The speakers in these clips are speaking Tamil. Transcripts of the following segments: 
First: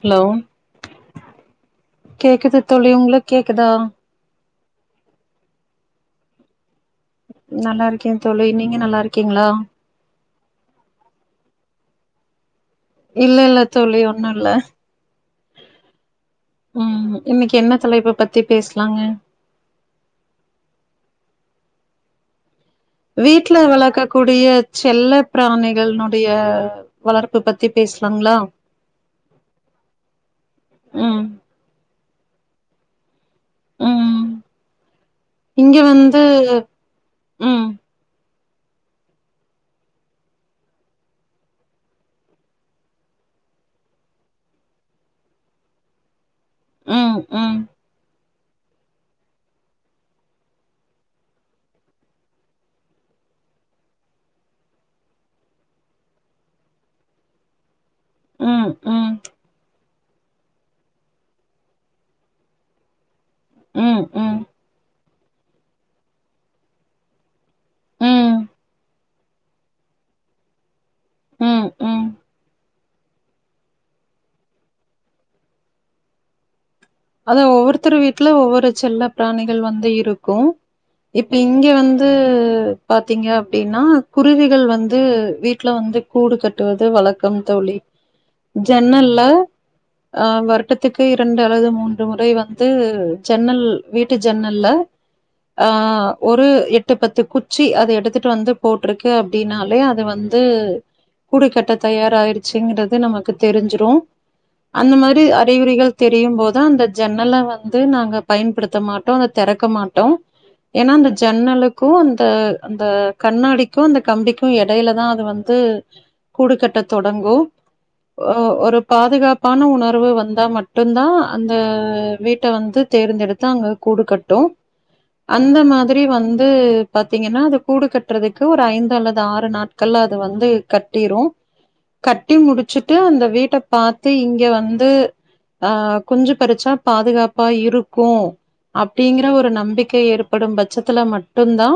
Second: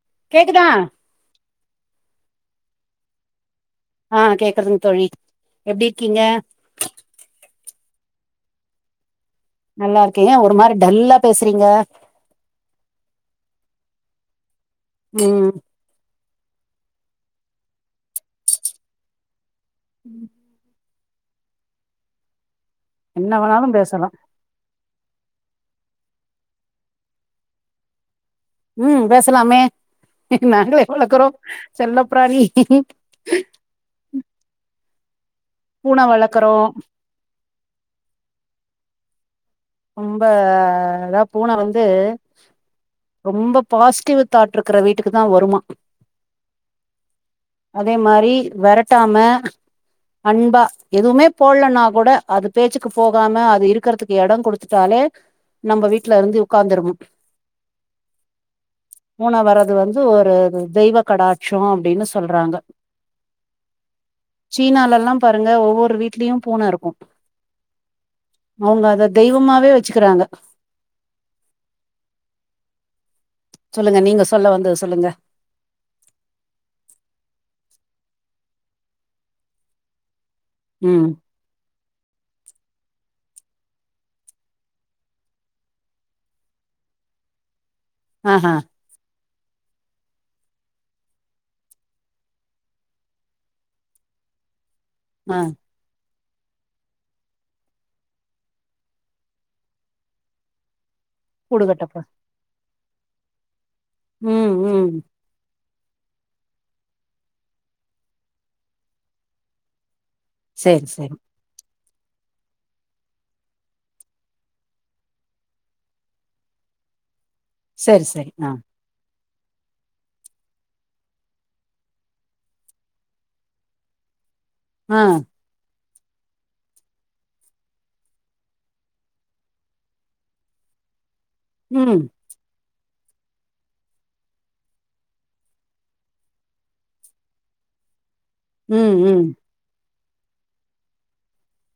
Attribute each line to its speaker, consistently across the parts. Speaker 1: ஹலோ
Speaker 2: கேக்குதா
Speaker 1: கேக்குது தோழி உங்களுக்கு கேக்குதா
Speaker 2: ஆ கேக்குறதுங்க தோழி எப்டி இருக்கீங்க
Speaker 1: நல்லா இருக்கே தோழி நீங்க நல்லா இருக்கீங்களா
Speaker 2: நல்லா இருக்கே ஏ ஒரு மாரி டல்லா பேசறீங்க
Speaker 1: இல்ல இல்ல தோழி ஒண்ணு இல்ல
Speaker 2: ம்
Speaker 1: ம் இன்னைக்கு என்ன தலைப்ப பத்தி பேசலாங்க
Speaker 2: ம் என்ன
Speaker 1: வீட்ல
Speaker 2: வேணாலு பேசலா
Speaker 1: வளக்கக்கூடிய செல்ல பிராணிகள்னுடைய வளர்ப்பு பத்தி பேசலாங்களா
Speaker 2: ம் பேசலாமே நாங்களே
Speaker 1: ம்
Speaker 2: வளக்றோ செல்ல பிராணி
Speaker 1: ம் இங்க
Speaker 2: பூன
Speaker 1: வந்து
Speaker 2: வளக்குறோ
Speaker 1: ம்
Speaker 2: ரொம்ப இதா பூன வந்து ரொம்ப பாசிட்டிவ் தாட் இருக்குற வீட்டுக்கு தா வருமா
Speaker 1: ம் ம்
Speaker 2: அதே மாரி வெரட்டாம அன்பா எதுவுமே போட்லனா கூட அது பேச்சுக்கு போகாம அது இருக்கறதுக்கு எட குடுத் த்துட்டாலே நம்ம வீட்ல இருந்து உக்காந்துருமா
Speaker 1: ம் ம்
Speaker 2: பூன வரது வந்து ஒரு தெய்வ கடாட்சோ அப்டின்னு சொல்றாங்க
Speaker 1: ம் ம்
Speaker 2: சீனால எல்லா பாருங்க ஒவ்வொரு வீட்லயு பூன இருக்கு
Speaker 1: ம்
Speaker 2: அவுங்க அத தெய்வமாவே வச்சுக்கிறாங்க
Speaker 1: ம் ம்
Speaker 2: சொல்லுங்க நீங்க சொல்ல வந்தது சொல்லுங்க
Speaker 1: அத ஒவ்வொருத்தரு வீட்டுல ஒவ்வொரு செல்ல பிராணிகள் வந்து இருக்கு
Speaker 2: ம்
Speaker 1: இப்ப இங்க வந்து பாத்தீங்க அப்டின்னா குருவிகள் வந்து வீட்ல வந்து கூடு கட்டுவது வழக்கம் தோழி
Speaker 2: ஆஹா
Speaker 1: ஜன்னல்ல ஆ வருடத்துக்கு இரண்டு அல்லது மூன்று ஒரு முறை வந்து ஜன்னல் வீட்டு ஜன்னல்ல
Speaker 2: ஆஹ்
Speaker 1: ஆஹ் ஒரு எட்டு பத்து குச்சி அத எடுத்துட்டு வந்து போட்ருக்கு அப்டின்னாலே அது வந் து கூடுக்கட்ட
Speaker 2: கூடுகட்டப்ப
Speaker 1: தயாராயிருச்சுங்கிறது நமக்கு தெரிஞ்சிரு
Speaker 2: ம் ம்
Speaker 1: அந்த மாதிரி அறிகுறிகள் தெரியும் போது அந்த ஜன்னல்ல வந்து நாங்க பயன்படுத்த மாட்டோ அத திறக்க மாட்டோ
Speaker 2: சேரி
Speaker 1: ஏனா அந்த
Speaker 2: சேரி
Speaker 1: ஜன் ஜன்னலுக்கு அந்த அந்த கண்ணாடிக்கு அந்த கம்பிக்கு இடையில தா அது வந்து கூடுக்கட்ட தொடங்கு
Speaker 2: சேரி சேரி ஆ
Speaker 1: ஒரு பாதுகாப்பான உணர்வு வந்தா மட்டுதா அந் அ வீட்ட வந்து தேர்ந்தெடுத்து அங்க கூடு கட்டு
Speaker 2: ஆஹ்
Speaker 1: அந்த மாதிரி வந்து பாத்தீங்கன்னா அது கூடு கட்டுறதுக்கு ஒரு ஐந்து அல்லது ஆறு நாட் கள்ள அது வந்து கட்டிரு
Speaker 2: ம்
Speaker 1: கட்டி முடிச்சுட்டு அந்த வீட்ட பாத்து இங்க வந்து அ குஞ்சு பறிச்சா பாதுகாப்பா இருக்கு
Speaker 2: ம் ம்
Speaker 1: அப்டிங்கிற ஒரு நம்பிக்கைற்ப ப்படும் பட்சத்துல மட்டுதா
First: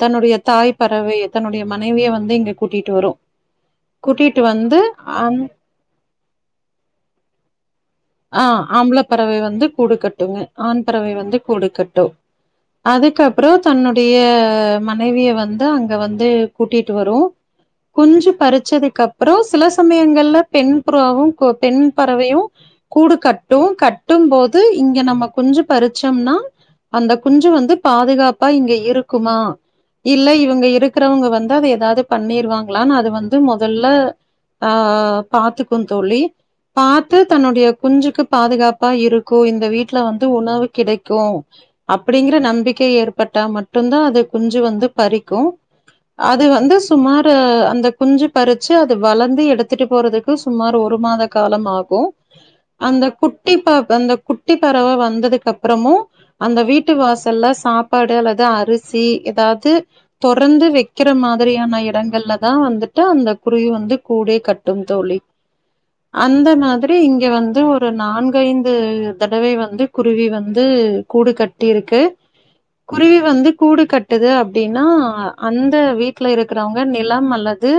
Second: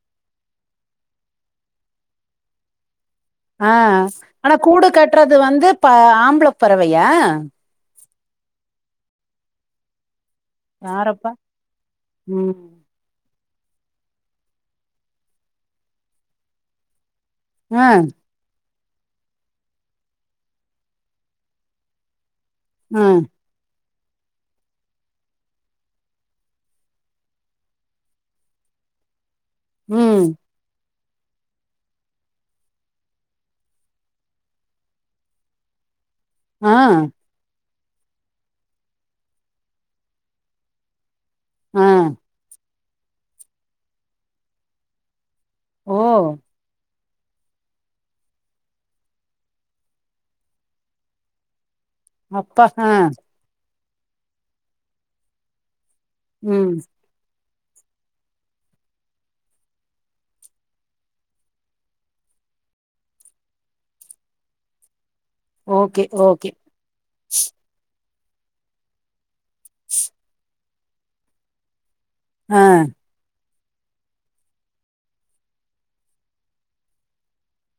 Speaker 1: தன்னுடைய தாய் பறவைய தன்னுடைய மனைவிய வந்து இங்க கூட்டிட்டு வரு
Speaker 2: ஆ
Speaker 1: கூட்டிட்டு
Speaker 2: ஆனா
Speaker 1: வந்து
Speaker 2: கூடு கட்டுறது
Speaker 1: அந்
Speaker 2: வந்து ப ஆம்பள பறவயா
Speaker 1: ஆ ஆம்பள பறவை வந்து கூடுக்கட்டுங்க ஆண் பறவை
Speaker 2: யாரப்பா
Speaker 1: வந்து கூடுக்கட்டு
Speaker 2: ம்
Speaker 1: அதுக்கப்புறோ தன்னுடைய மனைவிய வந்து அங்க வந்து கூட்டிட்டு வரு
Speaker 2: ஆ
Speaker 1: குஞ்சு பறிச்சதுக்கப் அப்புறோ சில சமயங்கள்ல பெண் புறாவு பெண் பறவையு
Speaker 2: ஆ
Speaker 1: கூடு கட் கட்டு கட்டும் போது இங்க நம்ம குஞ்சு பறிச்சோம்னா அந்த குஞ்சு வந்து பாதுகாப்பா இங்க இருக்குமா
Speaker 2: ம்
Speaker 1: இல்ல இவுங்க இருக் இருக்கிறவங்க வந்து அத எதாவ்து பண்ணிருவாங்களான்னு அது வந்து மொதல்ல ஆ பாத்துக்கும் தோழி
Speaker 2: ஆ
Speaker 1: பாத்து தன்னுடைய குஞ்சுக்கு பாதுகாப்பா இருக்கு இந்த வீட்டுல வந்து உணவு கிடைக் க்கு
Speaker 2: ஆ
Speaker 1: அப்டிங்கிற நம்பிக்கை ஏற்பட்டா மட்டுதா அதை குஞ்சு வந்து பறிக்கு
Speaker 2: ஓ
Speaker 1: அது வந்து சுமார் அந்த குஞ்சு பறிச்சு அது வளர்ந்து எடுத்துட்டு போறதுக்கு சுமார் ஒரு மாத காலமாகு
Speaker 2: அப்பா ஆ
Speaker 1: அந்த குட்டி ப அந்த குட்டி பறவ வந்ததுக்கு அப்புறமு அந்த
Speaker 2: ம்
Speaker 1: வீட்டு வாசல்ல சாப்பாடு அல்லது அரிசி எதாவ்து தொடர்ந்து வைக்கிற மாதிரியான இடங்கள்ல தா வந்துட்டு அந்த குருவி வந்து கூடே கட்டும் தோழி
Speaker 2: ஓகே
Speaker 1: அந்த
Speaker 2: ஓகே
Speaker 1: மாதிரி இங்க வந்து ஒரு நான்கைந்து தடவை வந்து குருவி வந்து கூடு கட்டிருக்கு
Speaker 2: அ
Speaker 1: குருவி வந்து கூடு கட்டுது அப்டின்னா அந்த வீட்ல இருக்கிறவங்க நிலம் அல்லது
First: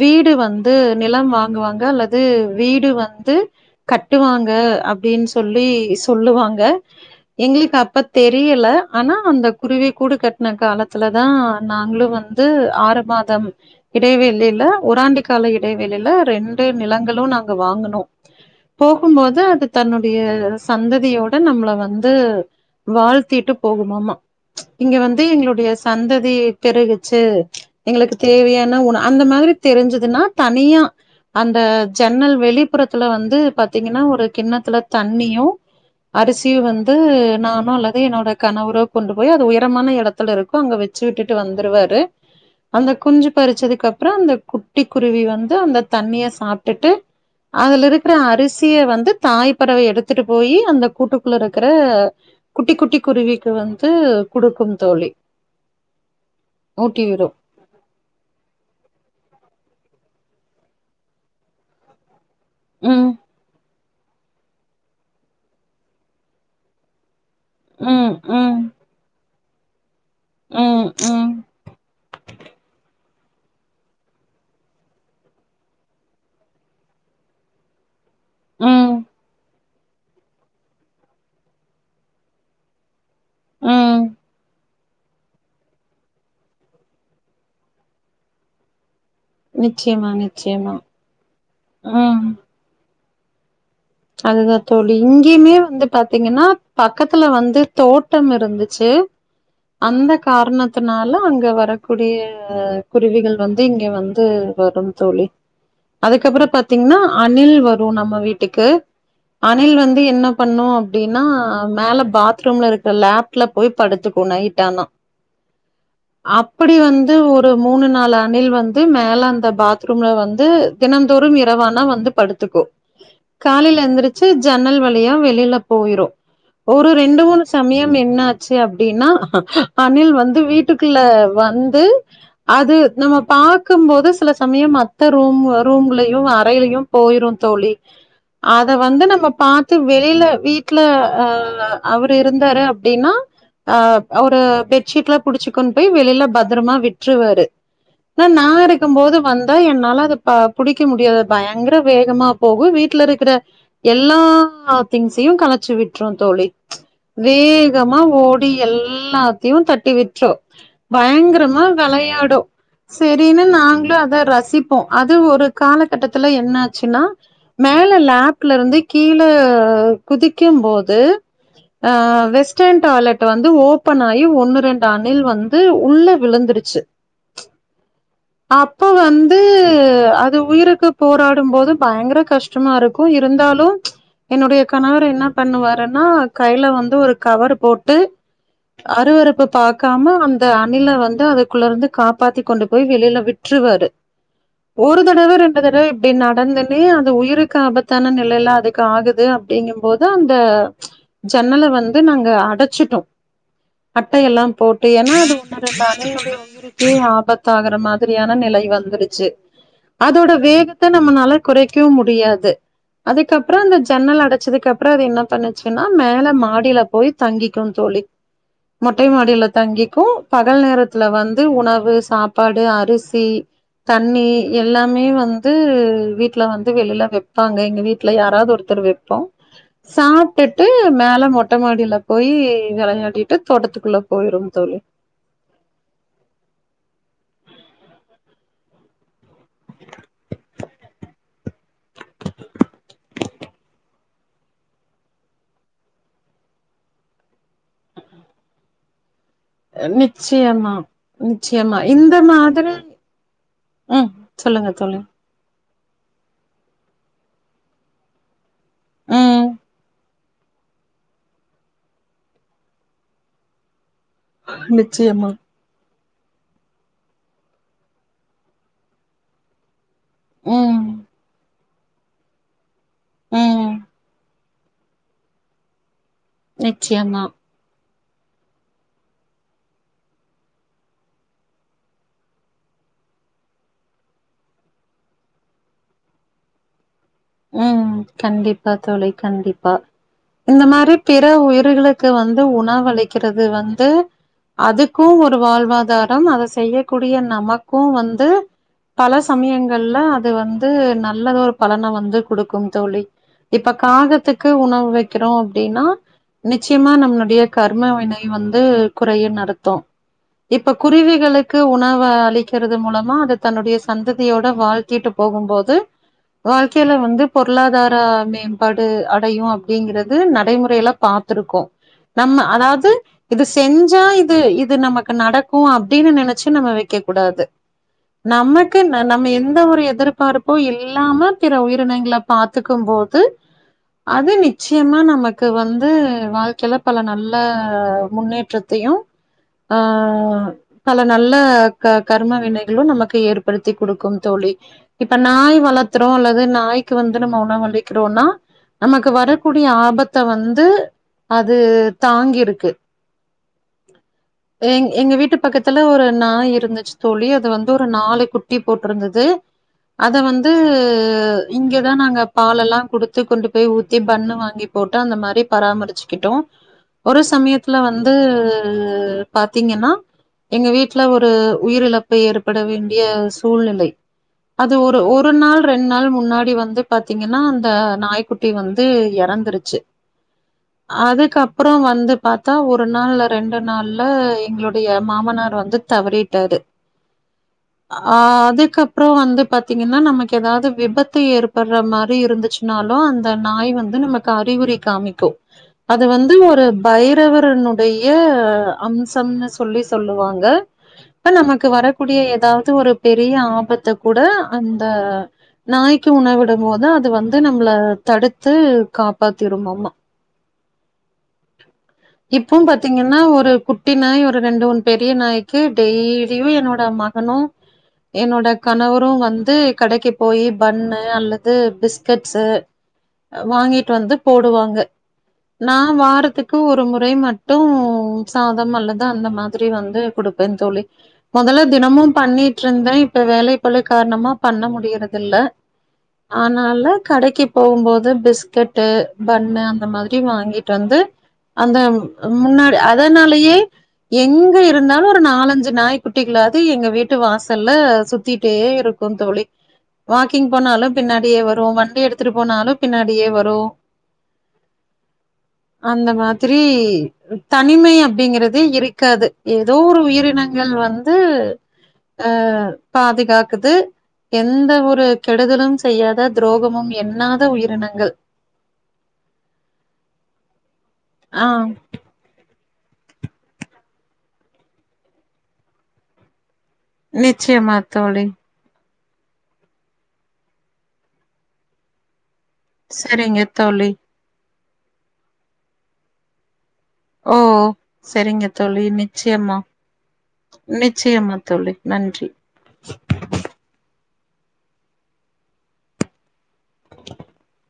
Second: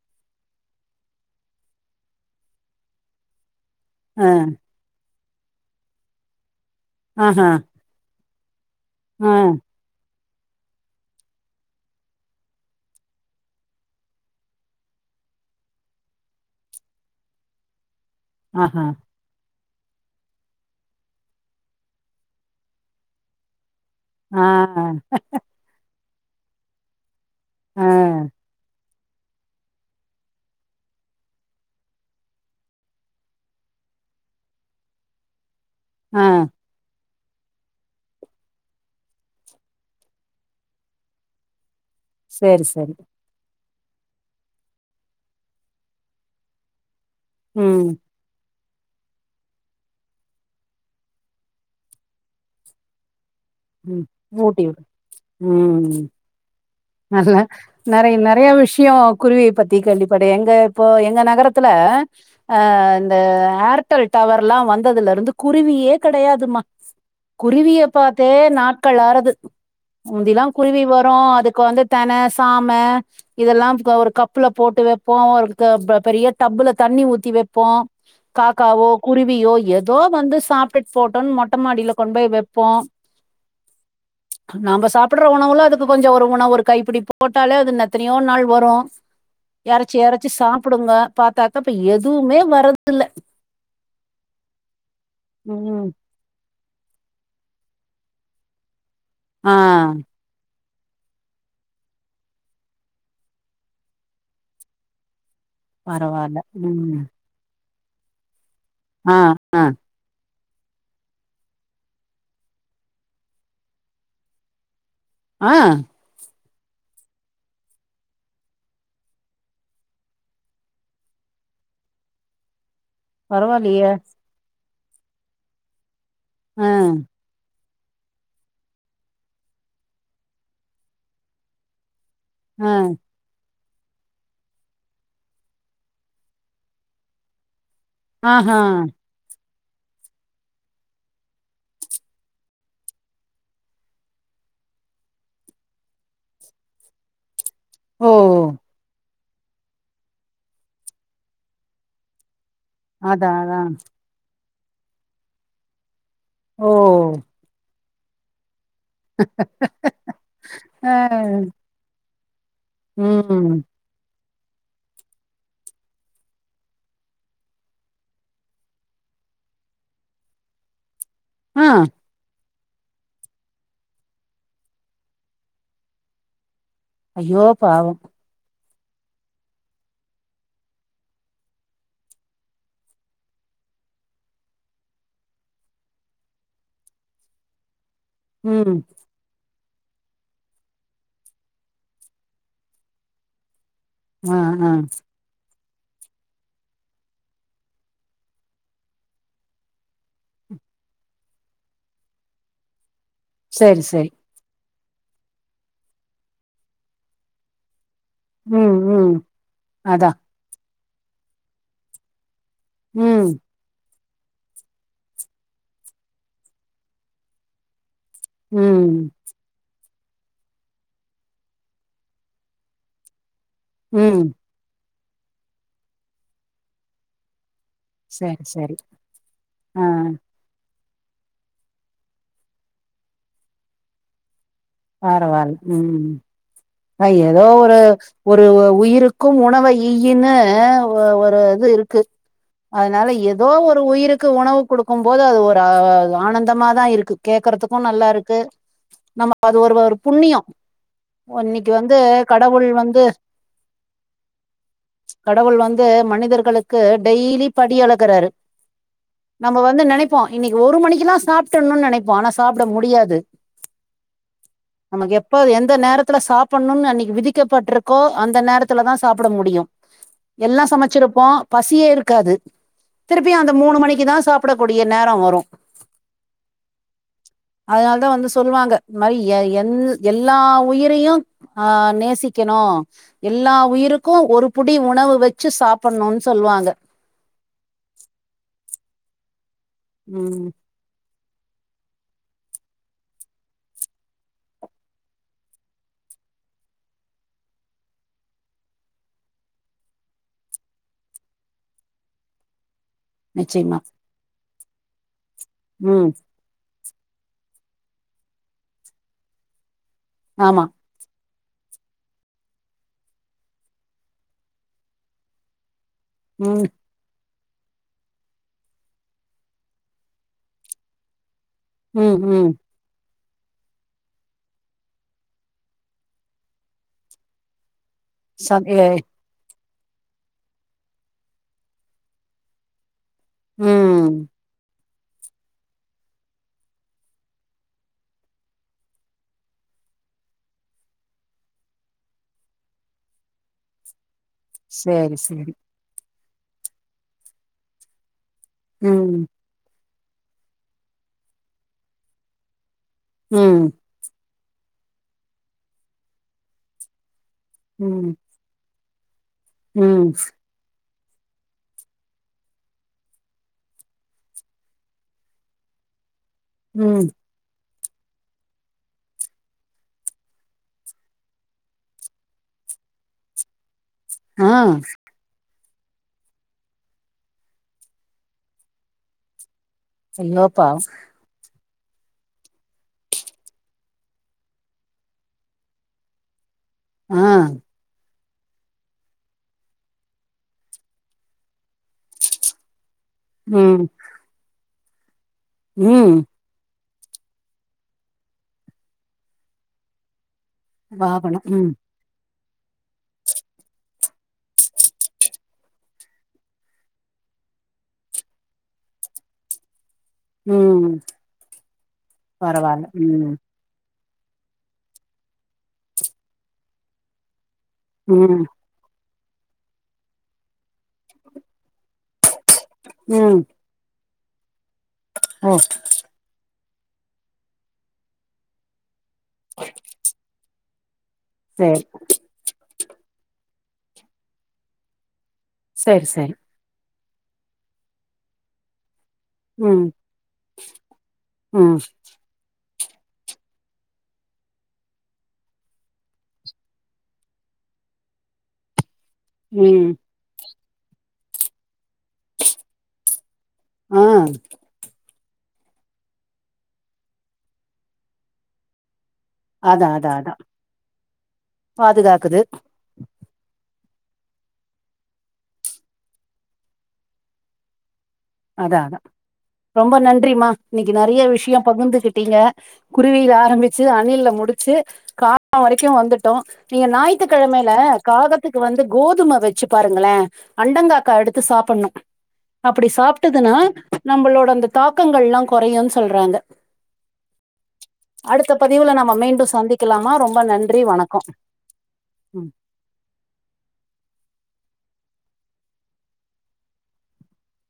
Speaker 1: வீடு வந்து நிலம் வாங்குவாங்க அல்லது வீடு வந்து
Speaker 2: ஆ
Speaker 1: கட்டுவாங்க அப்டின்னு சொல்லி சொல்லுவாங்க
Speaker 2: ஆஹா
Speaker 1: எங்களுக்கு அப்பத் தெரியல ஆனா
Speaker 2: ஆ
Speaker 1: அந்த குருவி கூட கட் இந்த காலத்துல தா நாங்களு வந்து ஆறு மாதம் இடைவெளில ஒராண்ட கால இடைவெளில ரெண்டு நிலங்களும் நாங்க வாங்கினோ
Speaker 2: ஆஹா
Speaker 1: போகும்போது அது தன்னுடைய சந்ததியோட நம்மள வந்து வாழ்த்திட்டு போகுமாமா
Speaker 2: ஆ
Speaker 1: இங்க வந்து எங்களுடைய சந்ததி பெருகிச்சி
Speaker 2: ஆ
Speaker 1: எங்ளுக்கு தேவையான உண அந்த மாதிரிப் தெரிஞ்சதுனா தனியா அந்த ஜன்னல் வெளிப்புறத்துல வந்து பத் பத்தீங்னா ஒரு கிண்ணத்துல தண்ணியு
Speaker 2: ஆ
Speaker 1: அரிசிய வந் இது நானோ அல்லது என்னோட கணவரோ கொண்டு போய் அது உயரமான எடத்துல இருக்கு அங்க வச்சி விட்டுட்டு வந்துருவாரு
Speaker 2: சேரி
Speaker 1: அந்த
Speaker 2: சேரி
Speaker 1: குஞ்சு பறிச்சதுக்கு அப்புற அந்த குட்டி குருவி வந்து அந்த தண்ணிய சாப்டுட்டு அதுல
Speaker 2: ம்
Speaker 1: இருக்கிற அரி சிய வந்து தாய் பறவை எடுத்துட்டு போய் அந்த கூட்டுக்குள்ள இருக்கிற குட்டி குட்டி குருவிக்கு வந்து
Speaker 2: ம் ஊட்டி
Speaker 1: குடுக்கும்
Speaker 2: விடு
Speaker 1: தோழி
Speaker 2: ம்
Speaker 1: ஊட்டிவிடு
Speaker 2: நறைய நறைய விஷ்யோ குருவி பத்தி கேள்விபட எங்க இப்போ எங்க நகரத்துல அ
Speaker 1: ம்
Speaker 2: இந்த ஏர்டெல் டவர் எல்லா வந்ததுல இருந்து குருவியே கெடையாதுமா குருவிய
Speaker 1: ம்
Speaker 2: பாத்தே
Speaker 1: ம்
Speaker 2: நாட்கள் ஆறது முந்திலா குருவி
Speaker 1: ம்
Speaker 2: வரு
Speaker 1: ம்
Speaker 2: அதுக்கு வந்து தன சாம இதெல்லாம் கோ ஒரு கப்புல போட்டு வப்போ ஒரு க ப பெரிய ஒரு டப்புல தண்ணி ஊத்தி வேப்போ காக்காவோ
Speaker 1: ம்
Speaker 2: குருவியோ ஏதோ வந்து சாப்டுட்டு போட்டோன் மொட்ட மாடியல கொண்டு போய் வைப்போ
Speaker 1: உம்
Speaker 2: நாம சாப்புடுற உணவுல அதுக்கு கொஞ்சோ ஒரு உணவு ஒரு கைப்பிடி போட்டாலே அது எத்தனையோ நாள் வரு யரச்சி
Speaker 1: நிச்சயமா
Speaker 2: யரச்சி
Speaker 1: நிச்சயமா
Speaker 2: சாப்டுங்க பாத்தாக்கா இப்ப
Speaker 1: ம்
Speaker 2: எதுவுமே வரதுதில்ல
Speaker 1: அதுதா தோழி இங்கேயுமே வந்து
Speaker 2: ம்
Speaker 1: பாத் தீங்னா பக்கத்துல வந்து தோட்டம் இருந்துச்சி
Speaker 2: ஆ
Speaker 1: அந்தக் காரணத்னால அங்க வரக்கூடிய குருவிகள் வந்து இங்க வந்து வரும் தோழி
Speaker 2: பரவாயில்ல
Speaker 1: அதுக்கப்புறம் பாத்தீங்னா
Speaker 2: ம்
Speaker 1: அணில் வரும் நம்ம வீட்டுக்கு
Speaker 2: ஆ ஆ
Speaker 1: அணில் வந் என்ன பண்ணு அப்டினா மேல பாத்ரூம்ல இருக்க லேப்ல போய் படுத்துக்கு நைட் தா
Speaker 2: ஆ
Speaker 1: அப்டி வந்து ஒரு மூணு நாலு அணில் வந்து மேல அந்த பாத்ரூம்ல வந்து தினந்தோறும் இரவானா வந்து படுத்துக்கு
Speaker 2: பரவாயில்லயே
Speaker 1: சி ஜன்னல் வழியா வெளில போயிரு
Speaker 2: ஆ
Speaker 1: ஒரு ரெண்டு மூனு சமயம் என்னாச்சி அப்டின்னா அணில் வந்து வீட்டுக்குள்ள வந்து
Speaker 2: ஆ
Speaker 1: அது நம்ம பா இருக்கும் போது சில சமயம் மத்த ரூம் ரூம்லயு அறையிலயு போயிரு தோழி
Speaker 2: ஆஹா
Speaker 1: அத வந்து நம்ம பாத் வெளில வீட்ல அ அவரு இருந்தாரு அப்டின்னா அ ஒரு பெட்ஷீட்ல புடிச்சி கொண்டு போய் வெளில பத்திரமா விட்டுருவாரு
Speaker 2: ஓ
Speaker 1: நாருக்கும் போது வந் என்னால அது ப புடிக்க முடியாது பயங்கர வேகமா போகு வீட்லருக்குற
Speaker 2: அதான் அதான்
Speaker 1: எல்லா திங்ஸையு கலச்சி விட்ரு தோழி
Speaker 2: ஓ
Speaker 1: வே மா ஓடி எல்லாத்தையு தட்டி விட்ரு
Speaker 2: ஆ,
Speaker 1: பயங்கரமா வெளயாடு செரினு
Speaker 2: ம்
Speaker 1: நாங்களு அத ரசி போ அது ஒரு காலகட்டத்துல என்ன ஆச்சுன்னா மேல லேப்ல இருந்து கீழ குதிக்கும் போது
Speaker 2: ஆ
Speaker 1: அ வெஸ் டன் டாய்லெட் வந்து ஓபன் ஆகி ஒன்னு ரெண்டு அணில் வந்து உள்ள விழுந்துருச்சு
Speaker 2: ஐயோ பாவம்
Speaker 1: அப்ப வந்து அது உயிருக்கு போராடு போது பயங்கர கஷ் டமாருக்கு இருந்தாலு என்னுடைய கணவர் என்ன பண்ணுவாருன்னா கைல வந்து ஒரு கவர் போட்டு
Speaker 2: ம்
Speaker 1: அருவறுப்பு பாக்காம அந்த அணில வந்து அத குள்ளர்ந்து காப்பாத்தி கொண்டு போய் வெளில விட்டுறுவாரு
Speaker 2: ஆ ஆ
Speaker 1: ஒரு தடவ ரெண்டு தடவ இப்டி நடந்துன்னே அந்த உயிருக் காபத்தான நிலைல்ல அதுக்கு ஆகுது அப்டிங்கும் போது அந்த ஜன்னல வந்து நாங்க அடச்சுடோம்
Speaker 2: சரி சரி
Speaker 1: அட்ட எல்லா போட்டு ஏன்னா அது உண்ண இது என்டைய உயிருக்கு ஆபத்தாகுற மாரி ரியான நிலை
Speaker 2: ம் ம்
Speaker 1: வந்துருச்சு
Speaker 2: அதான்
Speaker 1: அதோட வேகத்த நம்னால குறைக்கவு முடியாது
Speaker 2: ம்
Speaker 1: அதுக்கப்றோ அந்த சன்னல அடைச்சதுக்கு அப்றோ அது என்ன பண்ணுச்சுன்னா மேல மாடியில போய் தங்கிக்கு தோழி
Speaker 2: ம்
Speaker 1: மொட்டை மாடில தங்கிக்கு பகல் நேரத்துல வந்து உணவு சாப்பாடு அரிசி தண்ணி
Speaker 2: ம்
Speaker 1: இது எல்லாமே வந்து வீட்டுல வந்து வெளில வெப்பாங்க எங்க வீட் ல
Speaker 2: சரி
Speaker 1: யாராவது
Speaker 2: சரி
Speaker 1: ஒருத்தர் வைப்போ
Speaker 2: ஆ ஆ
Speaker 1: சாப் விட்டுட்டு மேல மொட்ட மாடில போய் வெளையாடிட்டு தோட்டத்துக்குள்ள போய்டு தோழி
Speaker 2: பரவால்ல ம் ஆ ஏதோ ஒரு ஒரு உயிருக்கு உணவை ஈயின்னு ஒரு இது இருக்கு அதனால ஏதோ ஒரு உயிருக்கு கொடுக்கு போது அது ஆனந்தமா தா இருக்கு கேக்கறதுக்கு நல்லாருக்கு
Speaker 1: நிச்சயமா
Speaker 2: இன்னைக்கு
Speaker 1: நிச்சயமா
Speaker 2: வந்து
Speaker 1: இந்த
Speaker 2: கடவுள்
Speaker 1: மாதிரி
Speaker 2: வந்து
Speaker 1: ம் சொல்லுங்க தோழி
Speaker 2: கடவுள் வந்து மனிதர்களுக்கு டெய்லி படி அளக்குறாரு
Speaker 1: ம்.
Speaker 2: நம்ம வந்து நினைப் போ இன்னைக்கு ஒரு மணிக்கக்குல்லா சாப்ட்றணுனு நெனைப்போ ஆனா சாப்ட முடியாது நமக்கு
Speaker 1: நிச்சயமா
Speaker 2: எப்போ எந்த நேரத்துல சாப்டனுனு அன்னைக்கு விதிக்கப்பட்ருக்கோ அந்த நேரத்துல தா சாப்ட முடியு எல்லா
Speaker 1: ம்
Speaker 2: சமைச்சிருப்போ பசியேருக்காது திருப்பியு அந்த
Speaker 1: ம்
Speaker 2: மூணு மணிக்குதா சாப்டக்கூடிய நேரோ வரு
Speaker 1: நிச்சயமா
Speaker 2: அதனால தா வந்து சொல்லுவாங்க மாரி எ என் எல்லா உயிரையு ஆ நேசிக்கணு எல்லா உயிருக்கு ஒரு புடி உணவு வச்சு சாப்பிட்ணுன்னு சொல்லுவாங்க
Speaker 1: ம் கண்டிப்பா தோழி கண்டிப்பா
Speaker 2: ம்
Speaker 1: இந்த மாரி பிற உயிர்களுக்கு வந்து உணவு அளிக்கிறது வந்து அதுக்கு ஒரு வாழ்வாதாரோ அத செய்யக்கூடிய நமக்கு வந்து பல சமயங்கள்ல அது வந்து நல்லது ஒரு பலன வந்து குடுக்குந் தோழி இப்ப
Speaker 2: நிச்சயமா
Speaker 1: காகத்துக்கு உணவு வைக்கிறோ அப்டின்னா
Speaker 2: ம்
Speaker 1: நிச்சயமா நம்மளுடைய கர்ம வினை வந்து குறையு நடத்து
Speaker 2: ஆமா
Speaker 1: இப்ப குருவிகளுக்கு உணவ அளிக்கறது மூலமா அது தன்னுடைய சந்ததியோட வாழ்த்திட்டு போகும்போது
Speaker 2: ம்
Speaker 1: வாழ்க்கைல வந்து பொருளாதார மேம்பாடு அடையு அப்டிங்கறது நடைமுறையில பாத்துருக்கோ
Speaker 2: ம்
Speaker 1: நம்ம
Speaker 2: ம்
Speaker 1: அதாவது இது செஞ்சா இது இது நமக்கு நடக்கு அப்டின்னு நெனச்சு நம்ம வெக்க கூடாது
Speaker 2: ச-
Speaker 1: நமக்கு
Speaker 2: ஏ,
Speaker 1: ந நம்ம எந்த ஒரு எதிர்பார்ப்பு இல்லாம பிற உயிரினங்கள பாத்துக்கும் போது து
Speaker 2: ம்
Speaker 1: அது நிச்சய நிச்சயமா நமக்கு வந்து வாழ்க்கல பல நல்ல முன்னேற்றத்தையு ஆ பல நல்ல க கர்ம வினைகளு நமக்கு ஏற்படுத்தி குடுக்கு தோழி இப்ப
Speaker 2: சரி சரி
Speaker 1: நாய் வளத்தறோ அல்லது நாய்க்கு வந்து நம்ம உணவு அளிக்கறோனா நமக்கு
Speaker 2: ம்
Speaker 1: வர கூடிய ஆபத்த வந்து அது தாங்கிருக்கு
Speaker 2: ம்
Speaker 1: எ எங்க வீட்டு பக்கத்துல ஒரு நாய் இருந்துச்சு தோழி அது வந்து ஒரு
Speaker 2: ம்
Speaker 1: நாளு குட் குட்டி போட்ருந்துது
Speaker 2: ம்
Speaker 1: அத வந்து இங்கதா நாங்க பாலெல்லா குடுத்து கொண்டு போய் ஊத்தி பண்ணு வாங்கி போட்டு அந்த மாரி பராமரிச்சுக்கிட்டோ
Speaker 2: ம்
Speaker 1: ஒரு சமயத்துல வந்து பாத்தீங்கன்னா எங்க வீட்ல ஒரு உயிரிழப்பு ஏற்பட வேண்டிய சூழ்நிலை
Speaker 2: ஆ
Speaker 1: அது ஒரு ஒரு நாள் ரெண்டு நாள் முன்னா டி வந்து பாத்தீங்கன்னா அந்த நாய்க்குட்டி வந்து எறந்துருச்சு
Speaker 2: ஐயோ பாவம்
Speaker 1: அதுக்கப் அப்றோ வந்து பாத்தா ஒரு நாள்ல ரெண்டு நாள்ல எங்களுடைய மாமனார் வந்து தவறிட்டாரு
Speaker 2: ஆ
Speaker 1: ஆ அதுக்கப்றோ வந்து பாத்தீங்கன்னா நமக்கு ஏதாவ்து விபத் த்து ஏற்பட்ற மாரி இருந்துச்சுனாலு அந்த நாய்
Speaker 2: ம்
Speaker 1: வந்து நமக்கு அறிகுறி காமிக்கு அது
Speaker 2: ம்
Speaker 1: வந்து ஒரு பைரவருனுடைய அம்சம்னு சொல்லி சொல்லுவாங்க இப்ப
Speaker 2: வாகனம்
Speaker 1: நமக்கு
Speaker 2: ம்
Speaker 1: வர கூடிய ஏதாவது ஒரு பெரிய ஆபத்த கூட அந்த நாய்க் து உணவிடும் போது அது வந்து நம்மள தடுத்து காப்பாத்திருமாமா
Speaker 2: ம்
Speaker 1: இப்பவும்
Speaker 2: பரவாயில்ல
Speaker 1: பாத்தீங்கன்னா
Speaker 2: ம்
Speaker 1: ஒரு குட் குட்டி நாய் ஒரு ரெண்டு ஒன் பெரிய நாய்க்கு டெய்லியு என்னோட மகனு
Speaker 2: ம்
Speaker 1: என்னோட கணவரு வந்து கடைக்கு போய் பண்ணு அல்லது பிஸ்கட்ஸ்ஸு
Speaker 2: ம்
Speaker 1: வாங்கிட்டு வந்து போடுவாங்க
Speaker 2: ஓ
Speaker 1: நா வாரத்துக் க்கு ஒரு முறை மட்டு சாதம் அல்லது அந்த மாதிரி வந்து குடுப்பே தோழி மொதல்ல
Speaker 2: சேரி
Speaker 1: தினமு பண்ணிட்ருந்த இப்ப வேலை பளு காரணமா பண்ண முடியறதில்ல
Speaker 2: சேரி சேரி
Speaker 1: அதனால கடைக்கு போகும்போது பிஸ்கெட் ட்டு பண்ணு அந்த
Speaker 2: ம்
Speaker 1: மாதிரி வாங்கிட்டு வந்து அந்த
Speaker 2: ம்
Speaker 1: முன்னாடி அதனாலயே எங்க இருந்தாலு ஒரு நாலஞ்சு நாய் குட்டிகளாது எங்க வீட்டு வாசல்ல சுத்திட்டே இரு க்கு தோழி
Speaker 2: ம்
Speaker 1: கிங் போனாலு பின்னாடியே வரு வண்டி எடுத்துட்டு போனாலு பின்னாடியே வரு
Speaker 2: ஆ
Speaker 1: அந்த மாதிரி தனிமை அப்டிங்கிறதே இருக்காது ஏதோ
Speaker 2: அதா
Speaker 1: ஒரு
Speaker 2: அதா அதா
Speaker 1: உயிரினங்கள் வந்து ஆ
Speaker 2: பாதுகாக்குது
Speaker 1: பாதுகாக்குது எந்த ஒரு கெடுதலும் செய்யாத துரோகமும் எண்ணாத உயிரினங்கள்
Speaker 2: அதா அதா ரொம்ப நன்றிமா இன்னைக்கு நெறைய
Speaker 1: ஆ
Speaker 2: விஷ்ய பகிர்ந்துகிட்டீங்க குருவில ஆரம்பிச்சு அணில்ல முடிச்சு காக வரைக்கு வந்துட்டோ நீங்க ஞாயித்துக்கெழமைல
Speaker 1: நிச்சயமா தோழி.
Speaker 2: காகத் த்துக்கு வந்து கோதும வெச்சு பாருங்களே அண்டங்காக்கா எடுத்து சாப்பிட்ணு அப்டி சாப்
Speaker 1: சரிங்க தோழி.
Speaker 2: நம்பளோட அந்த தாக்கங்கள்லா கொறையுன் சொல்றாங்க
Speaker 1: ஓ செரிங்க
Speaker 2: அடுத்த
Speaker 1: தோழி
Speaker 2: பதிவுல நம்ம மீண்டும்
Speaker 1: நிச்சயம்மா
Speaker 2: சந்திக்கலாமா ரொம்ப நன்றி வணக்கம்
Speaker 1: நிச்சயமா தோழி நன்றி
Speaker 2: ம்
Speaker 1: [inaudible] [inaudible]